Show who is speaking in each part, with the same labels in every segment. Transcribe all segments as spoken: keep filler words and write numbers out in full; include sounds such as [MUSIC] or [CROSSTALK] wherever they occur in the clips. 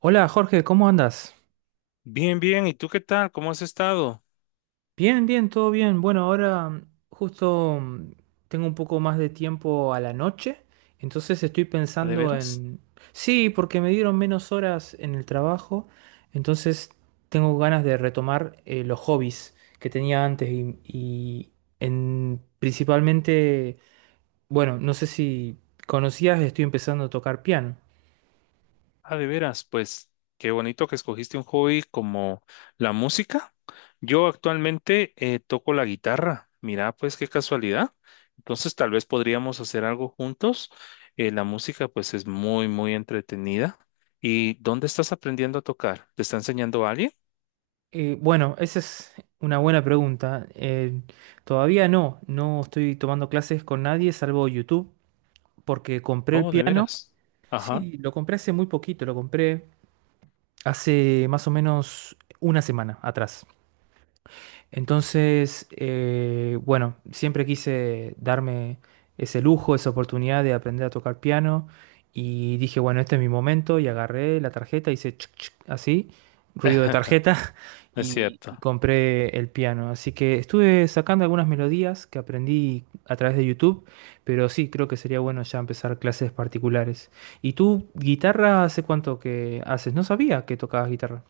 Speaker 1: Hola Jorge, ¿cómo andas?
Speaker 2: Bien, bien. ¿Y tú qué tal? ¿Cómo has estado?
Speaker 1: Bien, bien, todo bien. Bueno, ahora mm, justo mm, tengo un poco más de tiempo a la noche, entonces estoy
Speaker 2: ¿A de
Speaker 1: pensando
Speaker 2: veras?
Speaker 1: en... Sí, porque me dieron menos horas en el trabajo, entonces tengo ganas de retomar eh, los hobbies que tenía antes y, y en... principalmente, bueno, no sé si conocías, estoy empezando a tocar piano.
Speaker 2: ¿A de veras? Pues qué bonito que escogiste un hobby como la música. Yo actualmente eh, toco la guitarra. Mira, pues qué casualidad. Entonces tal vez podríamos hacer algo juntos. Eh, la música pues es muy, muy entretenida. ¿Y dónde estás aprendiendo a tocar? ¿Te está enseñando alguien?
Speaker 1: Eh, bueno, esa es una buena pregunta. Eh, todavía no, no estoy tomando clases con nadie salvo YouTube, porque compré el
Speaker 2: Oh, de
Speaker 1: piano.
Speaker 2: veras. Ajá.
Speaker 1: Sí, lo compré hace muy poquito, lo compré hace más o menos una semana atrás. Entonces, eh, bueno, siempre quise darme ese lujo, esa oportunidad de aprender a tocar piano y dije, bueno, este es mi momento y agarré la tarjeta, hice chuc, chuc, así, ruido de
Speaker 2: [LAUGHS]
Speaker 1: tarjeta [LAUGHS]
Speaker 2: Es
Speaker 1: y, y
Speaker 2: cierto.
Speaker 1: compré el piano. Así que estuve sacando algunas melodías que aprendí a través de YouTube, pero sí, creo que sería bueno ya empezar clases particulares. ¿Y tú, guitarra, hace cuánto que haces? No sabía que tocabas guitarra.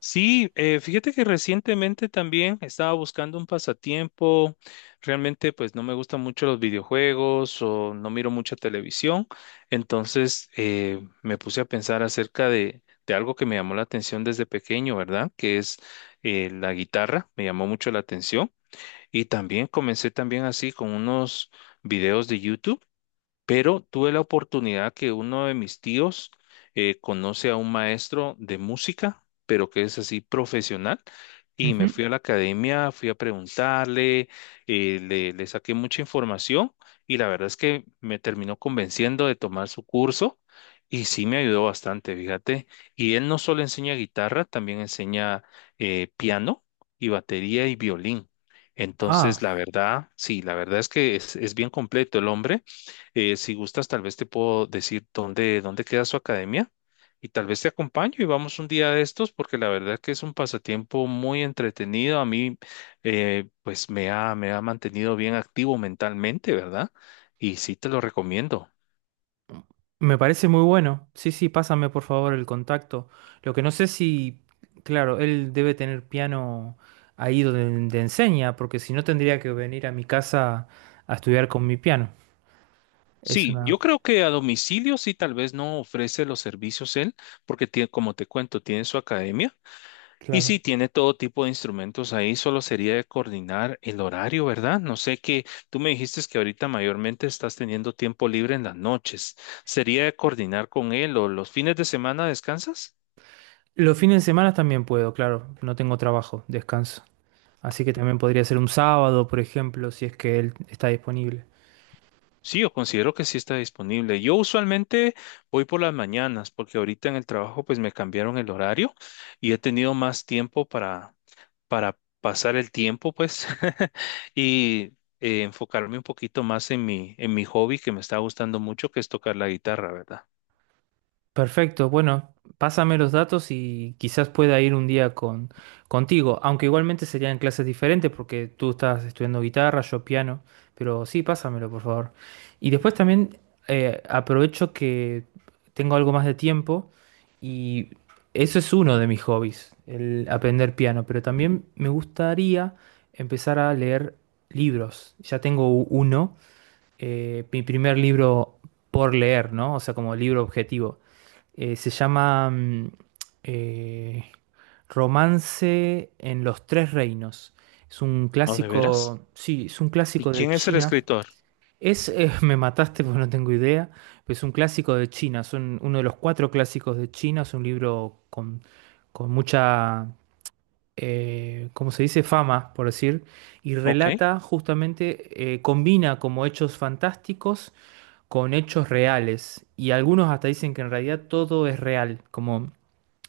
Speaker 2: Sí, eh, fíjate que recientemente también estaba buscando un pasatiempo. Realmente, pues no me gustan mucho los videojuegos o no miro mucha televisión. Entonces, eh, me puse a pensar acerca de, de algo que me llamó la atención desde pequeño, ¿verdad? Que es eh, la guitarra. Me llamó mucho la atención. Y también comencé también así con unos videos de YouTube, pero tuve la oportunidad que uno de mis tíos eh, conoce a un maestro de música, pero que es así profesional, y me
Speaker 1: Ujú.
Speaker 2: fui a la academia, fui a preguntarle, eh, le, le saqué mucha información y la verdad es que me terminó convenciendo de tomar su curso. Y sí me ayudó bastante, fíjate. Y él no solo enseña guitarra, también enseña eh, piano y batería y violín.
Speaker 1: Ah.
Speaker 2: Entonces, la verdad, sí, la verdad es que es, es bien completo el hombre. Eh, si gustas, tal vez te puedo decir dónde, dónde queda su academia y tal vez te acompaño y vamos un día de estos porque la verdad que es un pasatiempo muy entretenido. A mí, eh, pues me ha, me ha mantenido bien activo mentalmente, ¿verdad? Y sí te lo recomiendo.
Speaker 1: Me parece muy bueno. Sí, sí, pásame por favor el contacto. Lo que no sé si, claro, él debe tener piano ahí donde, te enseña, porque si no tendría que venir a mi casa a estudiar con mi piano. Es
Speaker 2: Sí,
Speaker 1: una...
Speaker 2: yo creo que a domicilio sí tal vez no ofrece los servicios él porque tiene, como te cuento, tiene su academia. Y sí,
Speaker 1: Claro.
Speaker 2: tiene todo tipo de instrumentos ahí, solo sería de coordinar el horario, ¿verdad? No sé qué, tú me dijiste que ahorita mayormente estás teniendo tiempo libre en las noches. ¿Sería de coordinar con él o los fines de semana descansas?
Speaker 1: Los fines de semana también puedo, claro. No tengo trabajo, descanso. Así que también podría ser un sábado, por ejemplo, si es que él está disponible.
Speaker 2: Sí, yo considero que sí está disponible. Yo usualmente voy por las mañanas porque ahorita en el trabajo pues me cambiaron el horario y he tenido más tiempo para, para pasar el tiempo pues [LAUGHS] y eh, enfocarme un poquito más en mi, en mi hobby que me está gustando mucho que es tocar la guitarra, ¿verdad?
Speaker 1: Perfecto, bueno, pásame los datos y quizás pueda ir un día con, contigo, aunque igualmente serían clases diferentes porque tú estás estudiando guitarra, yo piano, pero sí, pásamelo, por favor. Y después también eh, aprovecho que tengo algo más de tiempo y eso es uno de mis hobbies, el aprender piano, pero también me gustaría empezar a leer libros. Ya tengo u- uno eh, mi primer libro por leer, ¿no? O sea, como libro objetivo. Eh, se llama mm, eh, Romance en los Tres Reinos. Es un
Speaker 2: ¿No, de
Speaker 1: clásico,
Speaker 2: veras?
Speaker 1: sí, es un
Speaker 2: ¿Y
Speaker 1: clásico de
Speaker 2: quién es el
Speaker 1: China.
Speaker 2: escritor?
Speaker 1: Es, eh, [LAUGHS] me mataste porque no tengo idea, pero es un clásico de China, son uno de los cuatro clásicos de China, es un libro con, con mucha, eh, ¿cómo se dice? Fama, por decir, y
Speaker 2: Ok.
Speaker 1: relata justamente, eh, combina como hechos fantásticos con hechos reales. Y algunos hasta dicen que en realidad todo es real, como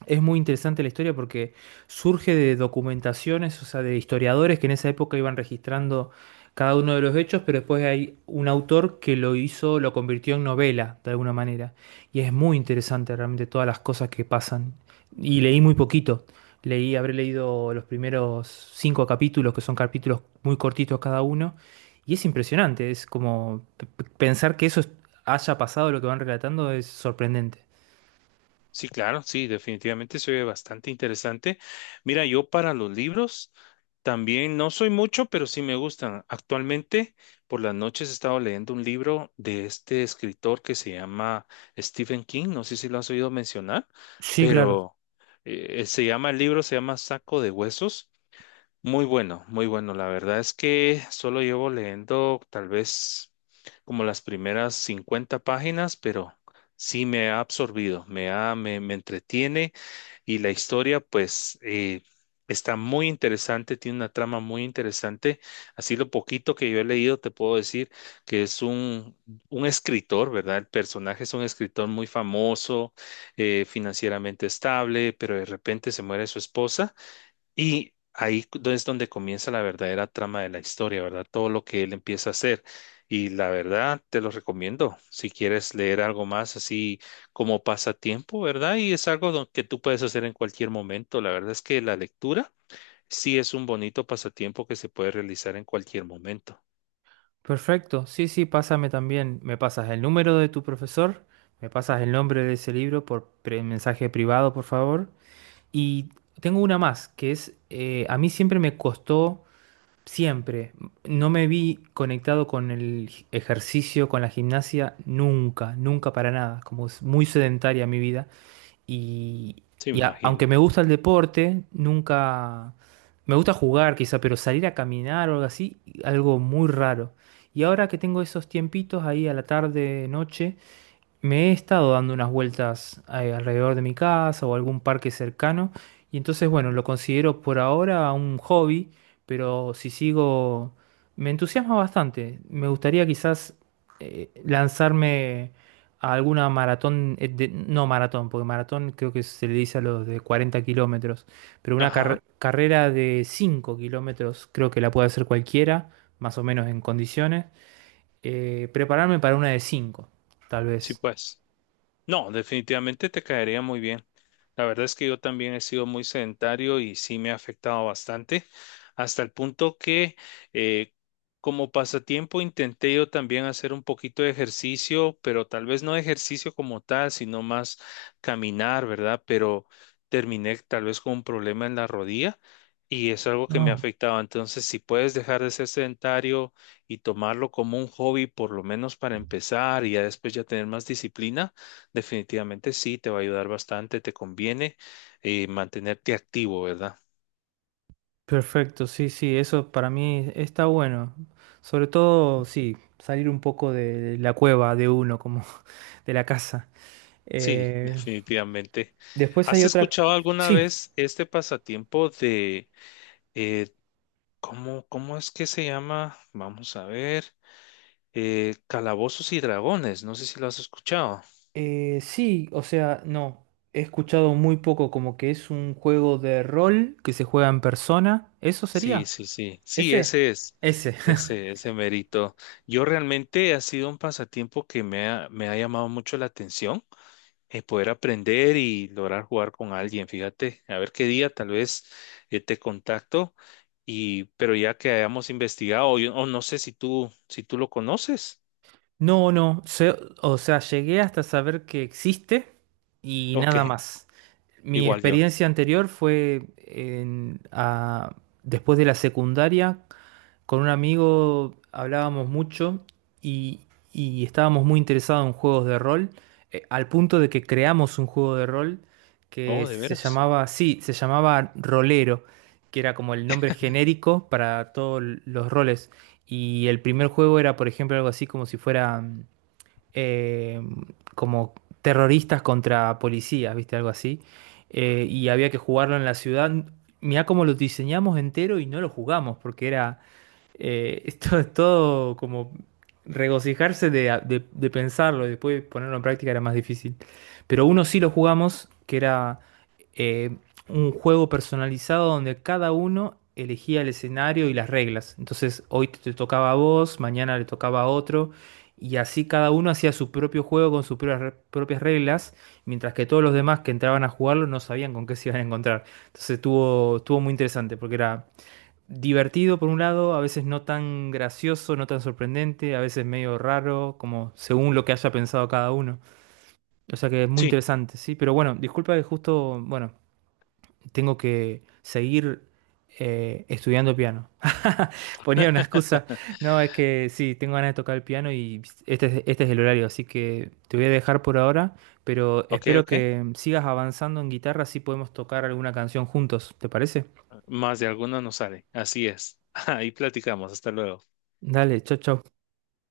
Speaker 1: es muy interesante la historia porque surge de documentaciones, o sea, de historiadores que en esa época iban registrando cada uno de los hechos, pero después hay un autor que lo hizo, lo convirtió en novela, de alguna manera. Y es muy interesante realmente todas las cosas que pasan. Y leí muy poquito. Leí, habré leído los primeros cinco capítulos, que son capítulos muy cortitos cada uno. Y es impresionante, es como p- p- pensar que eso es- haya pasado, lo que van relatando, es sorprendente.
Speaker 2: Sí, claro, sí, definitivamente se oye bastante interesante. Mira, yo para los libros también no soy mucho, pero sí me gustan. Actualmente, por las noches he estado leyendo un libro de este escritor que se llama Stephen King. No sé si lo has oído mencionar,
Speaker 1: Sí, claro.
Speaker 2: pero eh, se llama, el libro se llama Saco de Huesos. Muy bueno, muy bueno. La verdad es que solo llevo leyendo tal vez como las primeras cincuenta páginas, pero sí me ha absorbido, me ha, me, me entretiene y la historia pues eh, está muy interesante, tiene una trama muy interesante. Así lo poquito que yo he leído te puedo decir que es un, un escritor, ¿verdad? El personaje es un escritor muy famoso, eh, financieramente estable, pero de repente se muere su esposa y ahí es donde comienza la verdadera trama de la historia, ¿verdad? Todo lo que él empieza a hacer. Y la verdad, te lo recomiendo. Si quieres leer algo más así como pasatiempo, ¿verdad? Y es algo don- que tú puedes hacer en cualquier momento. La verdad es que la lectura sí es un bonito pasatiempo que se puede realizar en cualquier momento.
Speaker 1: Perfecto, sí, sí, pásame también. Me pasas el número de tu profesor, me pasas el nombre de ese libro por pre- mensaje privado, por favor. Y tengo una más, que es, eh, a mí siempre me costó, siempre, no me vi conectado con el gi- ejercicio, con la gimnasia, nunca, nunca para nada, como es muy sedentaria mi vida. Y,
Speaker 2: Sí, me
Speaker 1: y a- aunque
Speaker 2: imagino.
Speaker 1: me gusta el deporte, nunca... Me gusta jugar quizá, pero salir a caminar o algo así, algo muy raro. Y ahora que tengo esos tiempitos ahí a la tarde, noche, me he estado dando unas vueltas eh, alrededor de mi casa o algún parque cercano y entonces, bueno, lo considero por ahora un hobby, pero si sigo, me entusiasma bastante. Me gustaría quizás eh, lanzarme a alguna maratón, eh, de- no maratón, porque maratón creo que se le dice a los de cuarenta kilómetros, pero una
Speaker 2: Ajá.
Speaker 1: car- carrera de cinco kilómetros creo que la puede hacer cualquiera, más o menos en condiciones. Eh, prepararme para una de cinco tal
Speaker 2: Sí,
Speaker 1: vez.
Speaker 2: pues. No, definitivamente te caería muy bien. La verdad es que yo también he sido muy sedentario y sí me ha afectado bastante, hasta el punto que eh, como pasatiempo intenté yo también hacer un poquito de ejercicio, pero tal vez no ejercicio como tal, sino más caminar, ¿verdad? Pero terminé tal vez con un problema en la rodilla y es algo que me ha
Speaker 1: No,
Speaker 2: afectado. Entonces, si puedes dejar de ser sedentario y tomarlo como un hobby, por lo menos para empezar y ya después ya tener más disciplina. Definitivamente sí, te va a ayudar bastante, te conviene eh, mantenerte activo, ¿verdad?
Speaker 1: perfecto, sí, sí, eso para mí está bueno. Sobre todo, sí, salir un poco de la cueva de uno, como [LAUGHS] de la casa.
Speaker 2: Sí, [LAUGHS]
Speaker 1: Eh,
Speaker 2: definitivamente.
Speaker 1: después hay
Speaker 2: ¿Has
Speaker 1: otra...
Speaker 2: escuchado alguna
Speaker 1: Sí,
Speaker 2: vez este pasatiempo de, eh, cómo, cómo es que se llama? Vamos a ver, eh, Calabozos y Dragones, no sé si lo has escuchado.
Speaker 1: eh, sí, o sea, no, he escuchado muy poco como que es un juego de rol que se juega en persona. ¿Eso
Speaker 2: Sí,
Speaker 1: sería?
Speaker 2: sí, sí, sí,
Speaker 1: Ese,
Speaker 2: ese es,
Speaker 1: ese. [LAUGHS]
Speaker 2: ese, ese mérito. Yo realmente ha sido un pasatiempo que me ha, me ha llamado mucho la atención. Eh, poder aprender y lograr jugar con alguien. Fíjate, a ver qué día tal vez eh, te contacto y pero ya que hayamos investigado, yo o no sé si tú si tú lo conoces.
Speaker 1: No, no, se- o sea, llegué hasta saber que existe y
Speaker 2: Ok,
Speaker 1: nada más. Mi
Speaker 2: igual yo.
Speaker 1: experiencia anterior fue en- a- después de la secundaria con un amigo hablábamos mucho y, y estábamos muy interesados en juegos de rol, eh, al punto de que creamos un juego de rol que
Speaker 2: Oh, de
Speaker 1: se
Speaker 2: veras.
Speaker 1: llamaba, sí, se llamaba Rolero, que era como el nombre genérico para todos los roles. Y el primer juego era, por ejemplo, algo así como si fuera mm, eh, como terroristas contra policías, ¿viste? Algo así. Eh, y había que jugarlo en la ciudad. Mirá cómo lo diseñamos entero y no lo jugamos, porque era eh, [LAUGHS] esto es todo como regocijarse de, de- de pensarlo y después ponerlo en práctica era más difícil. Pero uno sí lo jugamos, que era eh, un juego personalizado donde cada uno elegía el escenario y las reglas. Entonces hoy te te tocaba a vos, mañana le tocaba a otro. Y así cada uno hacía su propio juego con sus propias re- propias reglas, mientras que todos los demás que entraban a jugarlo no sabían con qué se iban a encontrar. Entonces estuvo, estuvo muy interesante porque era divertido por un lado, a veces no tan gracioso, no tan sorprendente, a veces medio raro, como según lo que haya pensado cada uno. O sea que es muy
Speaker 2: Sí,
Speaker 1: interesante, sí. Pero bueno, disculpa que justo, bueno, tengo que seguir eh, estudiando piano. [LAUGHS] Ponía una excusa. No, es que sí, tengo ganas de tocar el piano y este es, este es el horario, así que te voy a dejar por ahora, pero
Speaker 2: ok,
Speaker 1: espero
Speaker 2: ok.
Speaker 1: que sigas avanzando en guitarra, así podemos tocar alguna canción juntos, ¿te parece?
Speaker 2: Más de alguna nos sale. Así es. [LAUGHS] Ahí platicamos. Hasta luego.
Speaker 1: Dale, chau, chau.